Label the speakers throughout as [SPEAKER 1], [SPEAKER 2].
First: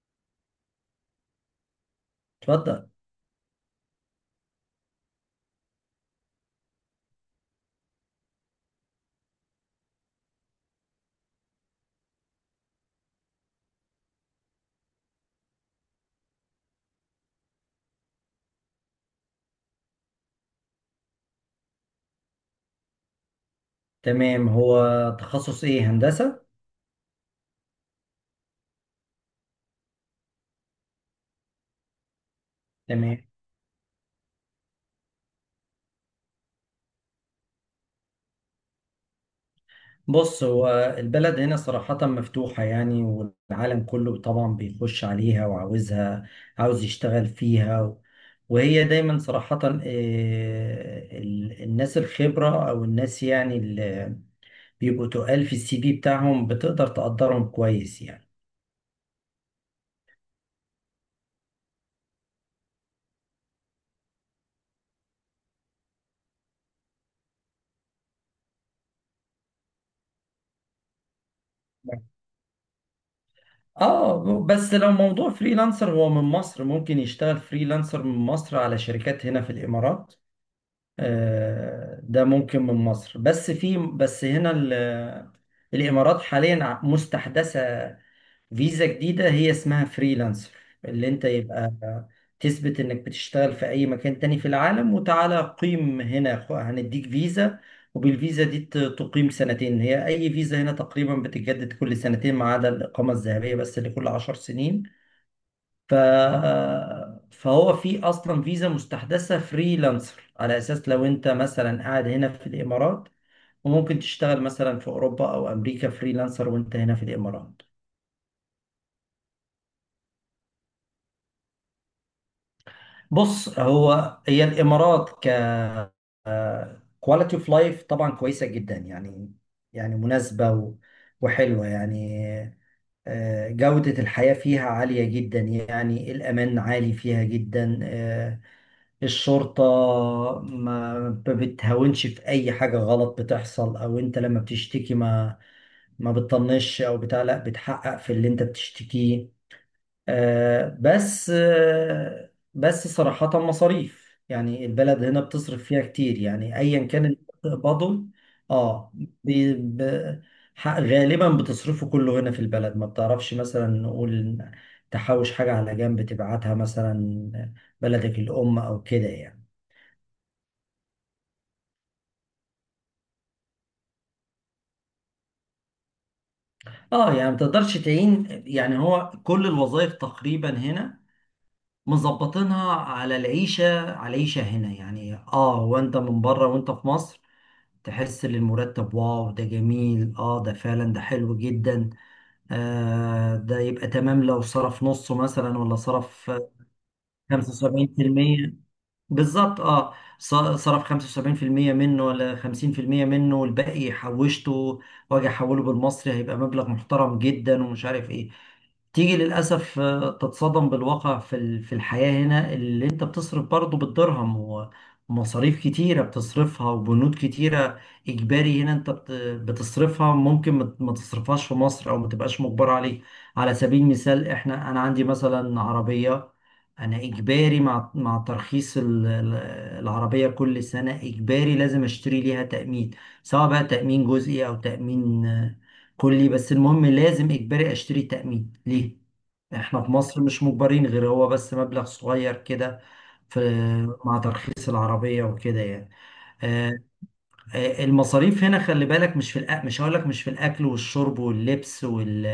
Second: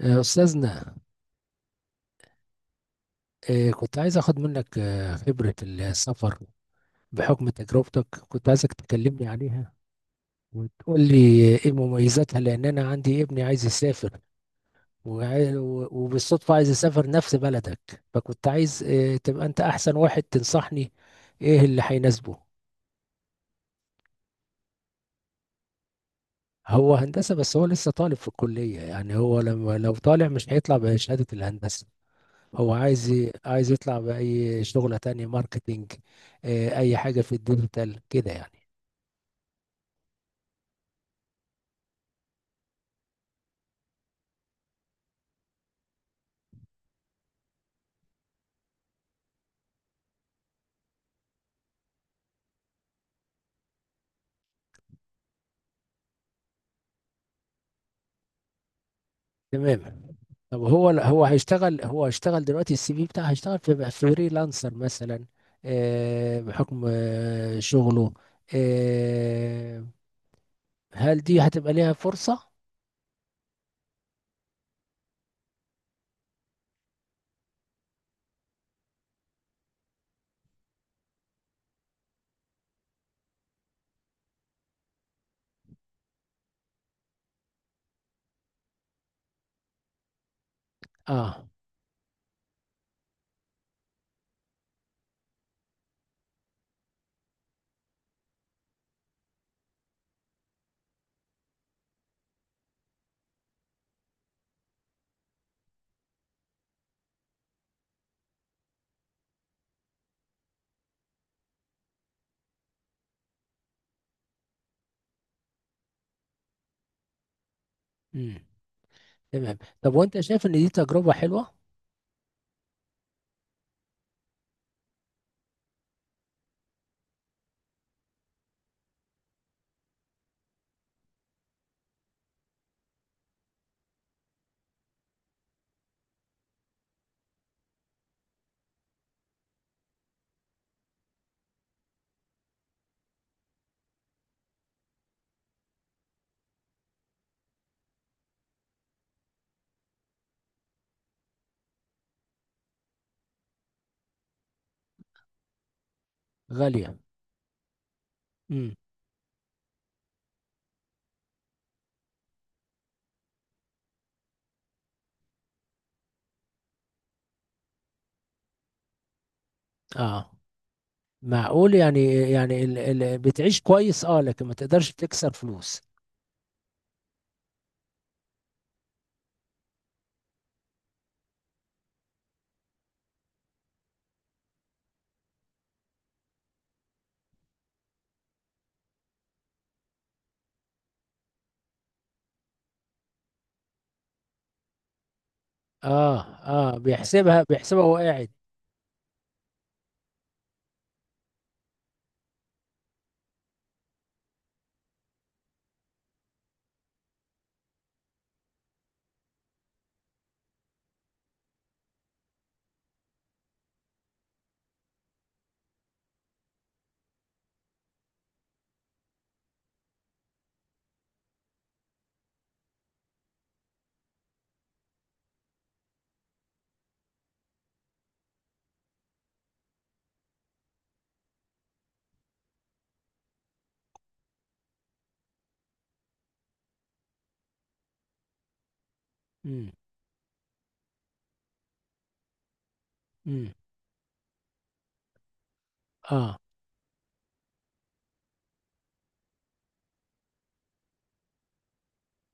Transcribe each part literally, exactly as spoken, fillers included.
[SPEAKER 1] آه، أستاذنا.
[SPEAKER 2] اتفضل.
[SPEAKER 1] آه، كنت عايز أخد منك آه، خبرة السفر بحكم تجربتك، كنت عايزك تكلمني عليها وتقول لي إيه مميزاتها، لأن أنا عندي ابني عايز يسافر، وعاي- و- وبالصدفة عايز يسافر نفس بلدك. فكنت عايز آه، تبقى أنت أحسن واحد تنصحني إيه اللي هيناسبه.
[SPEAKER 2] تمام، هو تخصص ايه؟ هندسة.
[SPEAKER 1] هو هندسة، بس هو لسه طالب في الكلية. يعني هو لما لو طالع مش هيطلع بشهادة الهندسة. هو عايز
[SPEAKER 2] تمام،
[SPEAKER 1] ي- عايز يطلع بأي شغلة تانية، ماركتينج. آه، أي حاجة في الديجيتال كده يعني.
[SPEAKER 2] بص، هو البلد هنا صراحة مفتوحة يعني، والعالم كله طبعا بيخش عليها وعاوزها، عاوز يشتغل فيها و- وهي دايما صراحة، آه، ال- الناس الخبرة او الناس يعني اللي بيبقوا تقال في السي في بتاعهم بتقدر تقدرهم كويس يعني.
[SPEAKER 1] تمام. طب هو هو هيشتغل هو هيشتغل دلوقتي. السي في بتاعه هيشتغل في فريلانسر مثلا. آه، بحكم آه، شغله. آه، هل دي هتبقى ليها فرصة؟
[SPEAKER 2] اه، بس لو موضوع فريلانسر هو من مصر، ممكن يشتغل فريلانسر من مصر على شركات هنا في الامارات. آه، ده ممكن من مصر، بس في بس هنا ال- الإمارات حاليا ع- مستحدثة فيزا جديدة هي اسمها فريلانسر، اللي انت
[SPEAKER 1] اه.
[SPEAKER 2] يبقى تثبت انك بتشتغل في اي مكان تاني في العالم وتعالى قيم هنا، خ- هنديك فيزا. وبالفيزا دي ت- تقيم سنتين، هي اي فيزا هنا تقريبا بتتجدد كل سنتين ما عدا الإقامة الذهبية بس اللي كل عشر سنين. ف... فهو في اصلا فيزا مستحدثه فريلانسر، على اساس لو انت مثلا قاعد هنا في الامارات وممكن تشتغل مثلا في اوروبا او امريكا فريلانسر وانت هنا في الامارات.
[SPEAKER 1] امم. تمام. طب وانت شايف ان دي تجربة حلوة؟
[SPEAKER 2] بص، هو هي الامارات ككواليتي اوف لايف، طبعا كويسه جدا يعني، يعني مناسبه و... وحلوه يعني. آه، جوده الحياه فيها عاليه جدا يعني، الامان عالي فيها جدا. آه، الشرطة ما ما بتهاونش في أي حاجة غلط بتحصل، أو أنت لما بتشتكي ما ما بتطنش أو بتاع، لا، بتحقق في اللي أنت بتشتكيه. آه بس آه بس صراحة مصاريف، يعني البلد هنا بتصرف فيها كتير يعني، أيا
[SPEAKER 1] غالية.
[SPEAKER 2] كان اللي بتقبضه،
[SPEAKER 1] امم.
[SPEAKER 2] اه بي- ب- ح- غالبا بتصرفه كله هنا في البلد. ما بتعرفش مثلا نقول تحوش حاجة على جنب تبعتها مثلا بلدك الأم أو كده يعني.
[SPEAKER 1] اه، معقول يعني يعني ال ال بتعيش كويس، اه، لكن ما تقدرش تكسر فلوس.
[SPEAKER 2] اه، يعني ما تقدرش تعين، يعني هو كل الوظائف تقريبا هنا مظبطينها على العيشة، على العيشة هنا يعني. اه، وانت من بره وانت في مصر تحس ان المرتب، واو ده جميل، اه ده فعلا، ده حلو جدا. آه ده يبقى تمام لو صرف نصه مثلا ولا
[SPEAKER 1] اه،
[SPEAKER 2] صرف
[SPEAKER 1] اه، بيحسبها بيحسبها وهو قاعد.
[SPEAKER 2] خمسة وسبعين بالمية. بالظبط، اه. ص- صرف خمسة وسبعين في المية منه ولا خمسين في المية منه، والباقي حوشته، واجي احوله بالمصري هيبقى مبلغ محترم جدا، ومش عارف ايه. تيجي للأسف آه، تتصدم بالواقع، في ال- في الحياة هنا اللي انت بتصرف برضه بالدرهم، ومصاريف كتيرة بتصرفها، وبنود كتيرة إجباري هنا انت بت- بتصرفها، ممكن ما ما تصرفهاش في مصر أو ما تبقاش مجبر عليه. على سبيل المثال، احنا أنا عندي مثلا عربية، انا اجباري مع مع ترخيص ال- ال- العربيه كل سنه اجباري لازم اشتري ليها تامين، سواء بقى تامين جزئي او تامين آه، كلي، بس المهم لازم اجباري اشتري تامين ليه.
[SPEAKER 1] امم.
[SPEAKER 2] احنا في مصر مش مجبرين، غير هو بس مبلغ صغير كده في
[SPEAKER 1] امم.
[SPEAKER 2] مع ترخيص العربيه وكده يعني.
[SPEAKER 1] اه.
[SPEAKER 2] آه، آه، المصاريف هنا خلي بالك، مش في الأ... مش هقول لك مش في الاكل والشرب واللبس وال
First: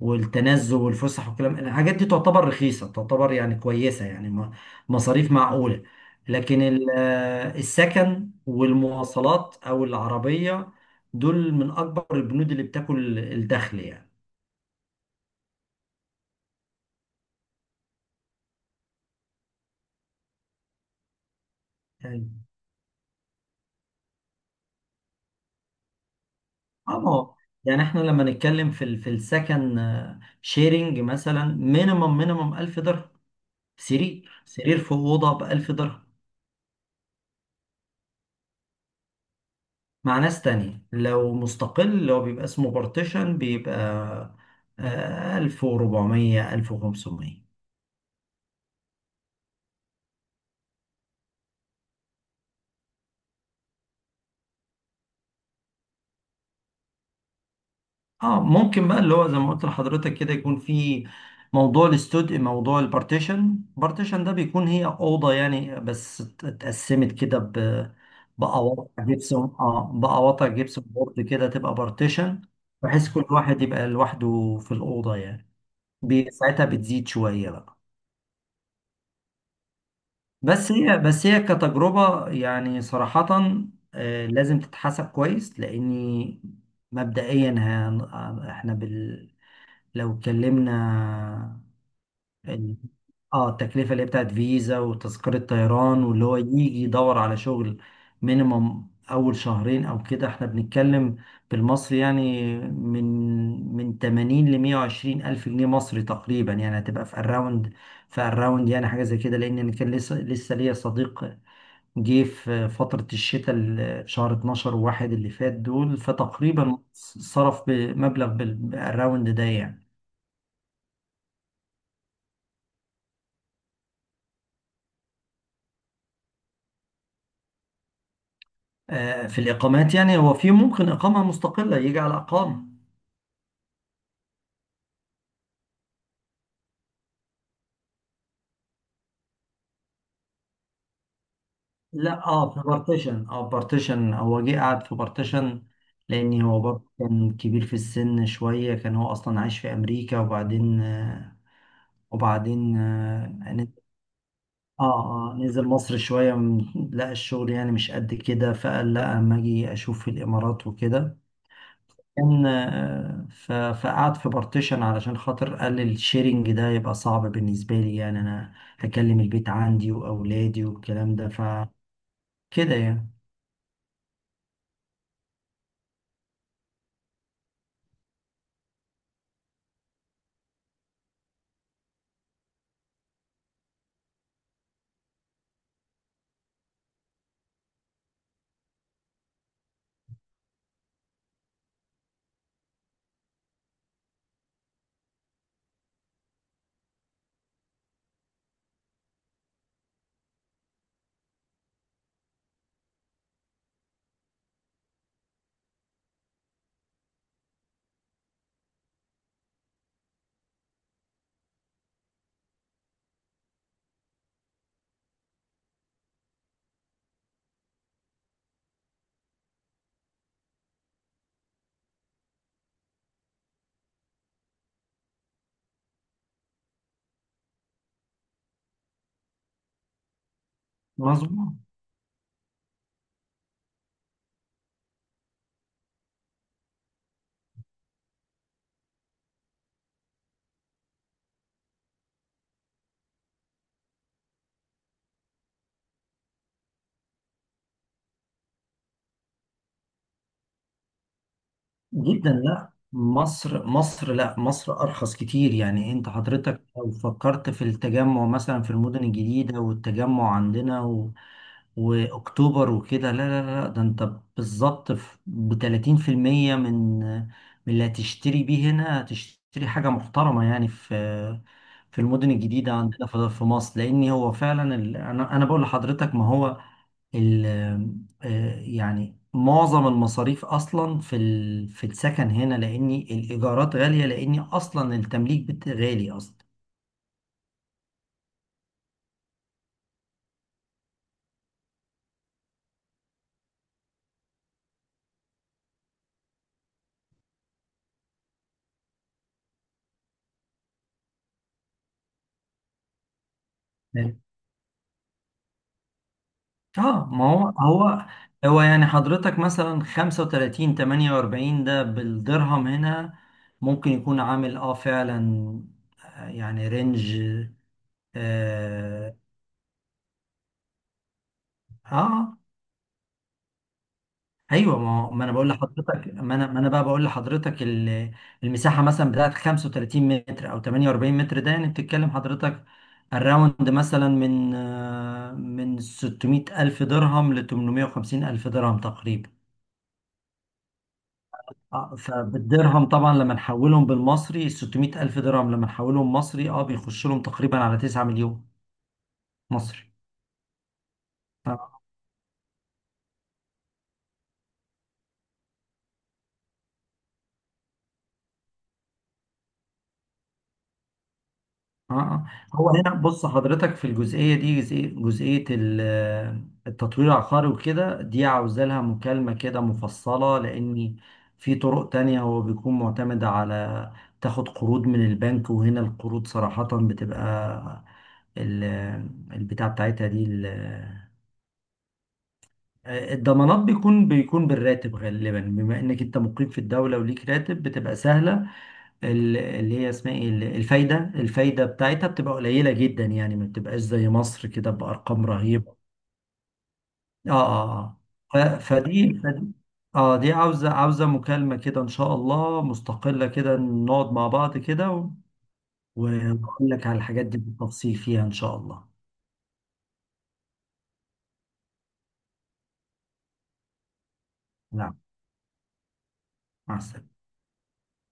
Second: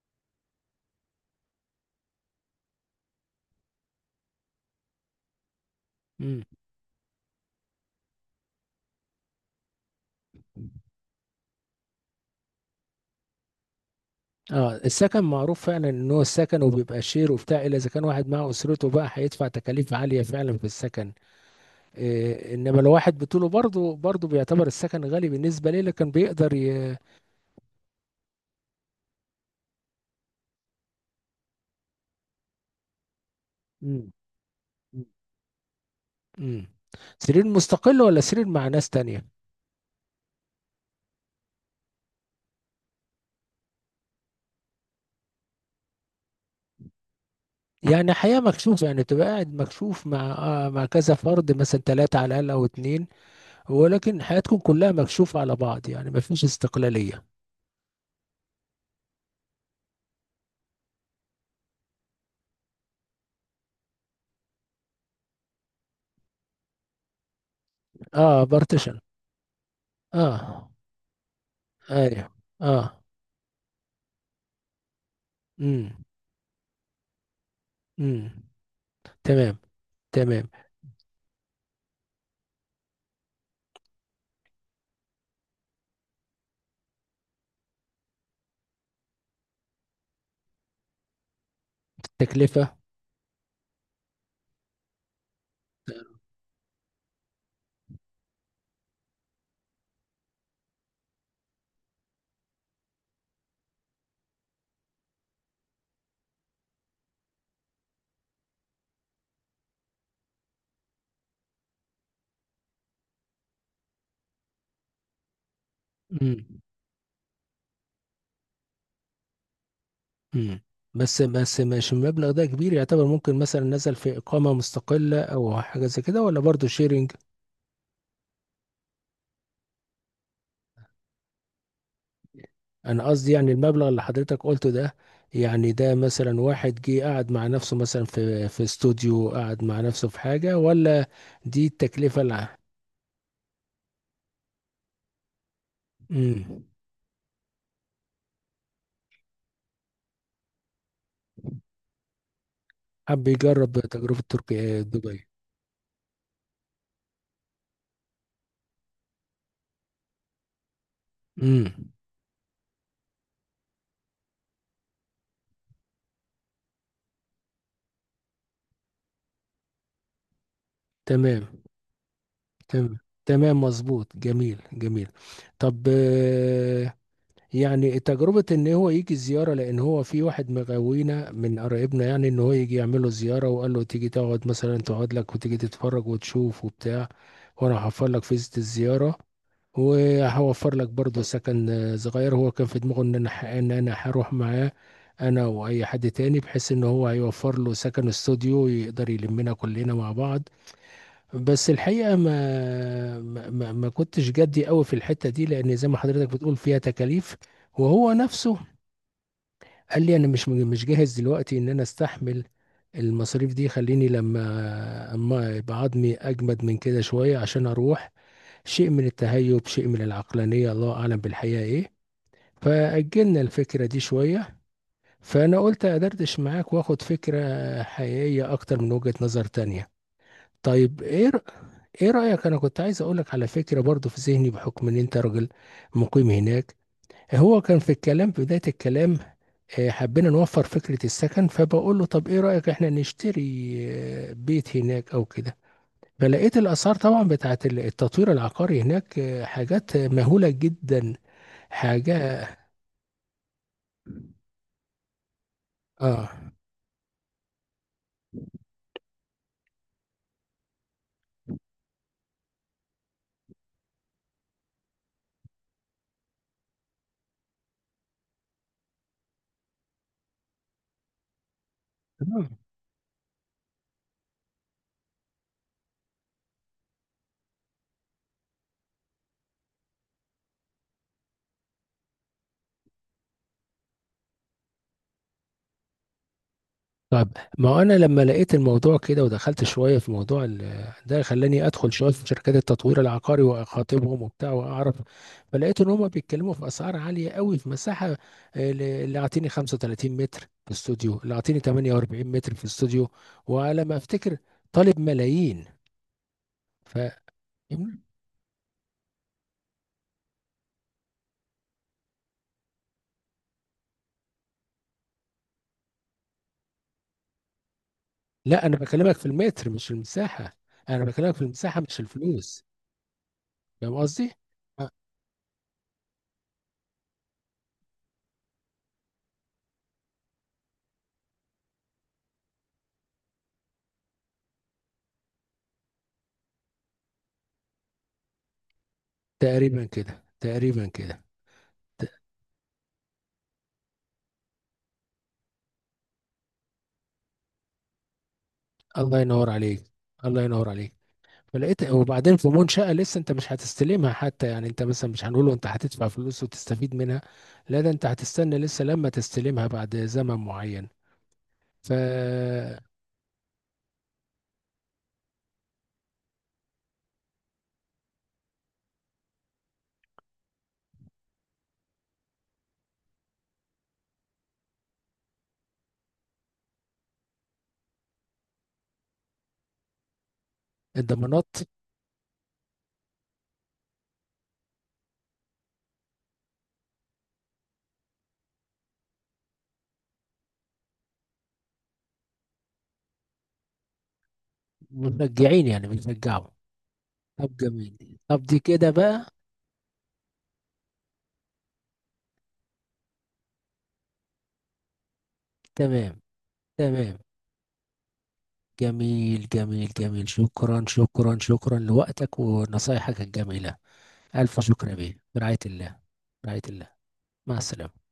[SPEAKER 2] والتنزه والفسح والكلام، الحاجات دي تعتبر رخيصة، تعتبر يعني كويسة، يعني م- مصاريف معقولة.
[SPEAKER 1] امم.
[SPEAKER 2] لكن ال- آه، السكن والمواصلات أو العربية، دول من أكبر البنود اللي بتاكل الدخل يعني.
[SPEAKER 1] اه، السكن معروف فعلا ان هو السكن، وبيبقى شير وبتاع، الا اذا كان واحد مع اسرته بقى، هيدفع تكاليف عاليه فعلا في السكن.
[SPEAKER 2] يعني
[SPEAKER 1] إيه، انما لو واحد بطوله برضه برضه بيعتبر السكن غالي بالنسبه ليه، لكن بيقدر ي...
[SPEAKER 2] اه ما هو- يعني احنا لما نتكلم في ال- في السكن شيرنج مثلا، مينيمم مينيمم ألف درهم،
[SPEAKER 1] مم.
[SPEAKER 2] سرير سرير في أوضة ب ألف درهم.
[SPEAKER 1] مم. سرير مستقل ولا سرير مع ناس تانية؟
[SPEAKER 2] مع ناس تانية، لو مستقل اللي هو بيبقى اسمه بارتيشن، بيبقى آه، ألف وربعمية، ألف وخمسمية.
[SPEAKER 1] يعني حياه مكشوف، يعني تبقى قاعد مكشوف مع آه مع كذا فرد مثلا، ثلاثه على الاقل او اتنين. ولكن حياتكم كلها مكشوفة على بعض، يعني ما فيش استقلالية.
[SPEAKER 2] اه، ممكن بقى اللي هو زي ما قلت لحضرتك كده، يكون في موضوع الاستوديو، موضوع البارتيشن. بارتيشن ده بيكون هي أوضة يعني، بس ات- اتقسمت كده ب
[SPEAKER 1] اه، بارتيشن.
[SPEAKER 2] بقواطع جبسون، اه، بقواطع
[SPEAKER 1] اه.
[SPEAKER 2] جبسون بورد كده، تبقى
[SPEAKER 1] ايوه.
[SPEAKER 2] بارتيشن،
[SPEAKER 1] اه.
[SPEAKER 2] بحيث كل واحد يبقى لوحده في الأوضة يعني.
[SPEAKER 1] امم.
[SPEAKER 2] بي- ساعتها بتزيد شوية بقى.
[SPEAKER 1] امم. تمام. تمام.
[SPEAKER 2] بس هي بس هي كتجربة يعني، صراحة آه، لازم تتحسب كويس، لأني مبدئيا هن- آه، احنا بال... لو اتكلمنا ال-
[SPEAKER 1] تكلفة.
[SPEAKER 2] اه التكلفة اللي هي بتاعت فيزا وتذكرة طيران واللي هو يجي يدور على شغل، مينيمم أول شهرين أو كده، احنا بنتكلم بالمصري يعني، من من تمانين ل مية وعشرين ألف جنيه مصري تقريبا، يعني هتبقى في الراوند، في الراوند، يعني حاجة زي كده. لأن أنا كان لسه لسه ليا صديق جه في فترة الشتاء، ال- شهر اتناشر وواحد اللي فات دول،
[SPEAKER 1] امم.
[SPEAKER 2] فتقريبا صرف بمبلغ بال- بالراوند ده يعني.
[SPEAKER 1] امم. بس بس، مش المبلغ ده كبير يعتبر؟ ممكن مثلا نزل في إقامة مستقلة أو حاجة زي كده، ولا برضه شيرنج؟
[SPEAKER 2] آه، في الإقامات يعني، هو في ممكن إقامة مستقلة يجي على إقامة.
[SPEAKER 1] أنا قصدي يعني المبلغ اللي حضرتك قلته ده، يعني ده مثلا واحد جه قعد مع نفسه مثلا في في استوديو، قعد مع نفسه في حاجة، ولا دي التكلفة
[SPEAKER 2] لا،
[SPEAKER 1] اللي...
[SPEAKER 2] اه، في بارتيشن، اه بارتيشن، هو جه قعد في بارتيشن لأن هو
[SPEAKER 1] امم.
[SPEAKER 2] برضه كان كبير في السن شوية، كان هو أصلا عايش في أمريكا وبعدين آه، وبعدين
[SPEAKER 1] حب
[SPEAKER 2] آه،
[SPEAKER 1] يجرب تجربة تركيا
[SPEAKER 2] اه
[SPEAKER 1] دبي.
[SPEAKER 2] اه نزل مصر شوية، م- لقى الشغل يعني مش قد كده، فقال لا اما اجي اشوف في الامارات وكده،
[SPEAKER 1] امم.
[SPEAKER 2] كان آه، ف- فقعد في بارتيشن علشان خاطر قال الشيرنج ده يبقى صعب بالنسبة لي، يعني انا هكلم البيت عندي واولادي والكلام ده
[SPEAKER 1] تمام.
[SPEAKER 2] فكده
[SPEAKER 1] تمام.
[SPEAKER 2] يعني.
[SPEAKER 1] تمام مظبوط، جميل جميل. طب آه، يعني تجربة ان هو يجي زيارة، لان هو في واحد مغاوينا من قرايبنا، يعني ان هو يجي يعمل له زيارة، وقال له تيجي تقعد مثلا، تقعد لك وتيجي تتفرج وتشوف وبتاع. وانا هوفر لك فيزة الزيارة، وهوفر لك برضه سكن آه، صغير. هو كان في دماغه ان انا ح- ان انا هروح معاه، انا واي حد تاني، بحيث ان هو هيوفر له سكن استوديو يقدر يلمنا كلنا مع بعض. بس الحقيقة ما ما ما ما كنتش جدي قوي في الحتة دي، لأن زي ما حضرتك بتقول فيها تكاليف. وهو نفسه قال لي أنا مش مش جاهز دلوقتي إن أنا أستحمل المصاريف دي. خليني لما أما يبقى عظمي أجمد من كده شوية عشان أروح. شيء من التهيب، شيء من العقلانية، الله أعلم بالحقيقة إيه. فأجلنا الفكرة دي شوية. فأنا قلت أدردش معاك وآخد فكرة حقيقية أكتر من وجهة نظر تانية. طيب إيه؟
[SPEAKER 2] مظبوط
[SPEAKER 1] ايه رأيك؟ انا كنت عايز اقولك على فكرة برضو في ذهني، بحكم ان انت راجل مقيم هناك. هو كان في الكلام، في بداية الكلام آه، حبينا نوفر فكرة السكن. فبقول له طب ايه رأيك احنا نشتري آه، بيت هناك او كده. فلقيت الاسعار طبعا بتاعت ال- التطوير العقاري هناك، آه، حاجات مهولة جدا،
[SPEAKER 2] جدا.
[SPEAKER 1] حاجة.
[SPEAKER 2] لا، مصر مصر، لا، مصر أرخص كتير يعني. أنت
[SPEAKER 1] اه.
[SPEAKER 2] حضرتك لو فكرت في التجمع مثلا في المدن الجديدة، والتجمع عندنا و... وأكتوبر وكده، لا لا لا، ده أنت بالظبط ب تلاتين بالمية من من اللي هتشتري بيه هنا، هتشتري حاجة محترمة يعني في في المدن الجديدة عندنا في في مصر. لأن هو فعلا ال... أنا أنا بقول لحضرتك، ما هو ال آه، يعني معظم المصاريف اصلا في ال- في السكن هنا، لاني الايجارات غاليه، لاني اصلا التمليك بت- غالي اصلا.
[SPEAKER 1] طيب ما هو انا لما لقيت الموضوع كده، ودخلت شويه في موضوع ال- ده، خلاني ادخل شويه في شركات التطوير العقاري واخاطبهم وبتاع واعرف. فلقيت ان هم بيتكلموا في اسعار عاليه قوي في مساحه. آه، اللي اعطيني خمسة وتلاتين متر في استوديو، اللي اعطيني تمنية وأربعين متر في استوديو، وعلى ما افتكر طالب ملايين. ف...
[SPEAKER 2] اه، ما هو هو هو يعني حضرتك مثلا خمسة وتلاتين تمنية واربعين، ده بالدرهم هنا ممكن يكون عامل اه، فعلا، آه، يعني رينج،
[SPEAKER 1] لا، انا بكلمك
[SPEAKER 2] اه,
[SPEAKER 1] في المتر مش في المساحه، انا بكلمك في المساحه مش
[SPEAKER 2] آه
[SPEAKER 1] الفلوس. فاهم قصدي؟
[SPEAKER 2] ايوه.
[SPEAKER 1] آه،
[SPEAKER 2] ما هو- ما انا بقول لحضرتك ما انا ما انا بقى بقول لحضرتك، ال- المساحه مثلا بتاعت 35 متر او 48 متر، ده يعني بتتكلم حضرتك، الراوند مثلا من آه، من ستمية الف درهم الف درهم ل ثمانمائة وخمسين ألف درهم الف درهم تقريبا.
[SPEAKER 1] تقريبا كده، تقريبا كده.
[SPEAKER 2] آه، فبالدرهم طبعا لما نحولهم بالمصري ستمية الف درهم الف درهم، لما نحولهم مصري، اه، بيخش لهم تقريبا على 9 مليون
[SPEAKER 1] الله ينور عليك،
[SPEAKER 2] مصري.
[SPEAKER 1] الله ينور عليك. فلقيت وبعدين في منشأة لسه انت مش هتستلمها حتى، يعني انت مثلا مش هنقوله انت هتدفع فلوس وتستفيد منها. لا، ده انت هتستنى لسه لما تستلمها بعد زمن معين،
[SPEAKER 2] اه. آه. هو
[SPEAKER 1] فالضمانات.
[SPEAKER 2] هنا، بص حضرتك، في الجزئيه دي، جزئيه جزئيه ال- التطوير العقاري وكده، دي عاوزه لها مكالمه كده مفصله، لان في طرق تانية هو بيكون معتمد على تاخد قروض من البنك. وهنا القروض صراحه، بتبقى ال- البتاع بتاعتها دي ال- الضمانات، بيكون بيكون بالراتب غالبا، بما انك انت مقيم في الدوله وليك راتب، بتبقى سهله. ال- اللي هي اسمها ايه، ال- الفايده. الفايده بتاعتها بتبقى قليله جدا يعني، ما بتبقاش زي مصر كده بارقام
[SPEAKER 1] مشجعين
[SPEAKER 2] رهيبه.
[SPEAKER 1] يعني، بيشجعوا.
[SPEAKER 2] اه،
[SPEAKER 1] طب
[SPEAKER 2] اه.
[SPEAKER 1] جميل،
[SPEAKER 2] اه
[SPEAKER 1] طب دي
[SPEAKER 2] ف-
[SPEAKER 1] كده
[SPEAKER 2] فدي
[SPEAKER 1] بقى.
[SPEAKER 2] فدي اه، دي عاوزه عاوزه مكالمه كده ان شاء الله مستقله، كده نقعد مع بعض كده و-
[SPEAKER 1] تمام.
[SPEAKER 2] واقول لك على
[SPEAKER 1] تمام.
[SPEAKER 2] الحاجات دي بالتفصيل فيها ان شاء الله.
[SPEAKER 1] جميل جميل جميل، شكرا شكرا شكرا لوقتك ونصايحك الجميلة. ألف شكر يا
[SPEAKER 2] نعم.
[SPEAKER 1] بيه، برعاية الله. برعاية
[SPEAKER 2] مع
[SPEAKER 1] الله.
[SPEAKER 2] السلامه.
[SPEAKER 1] مع السلامة.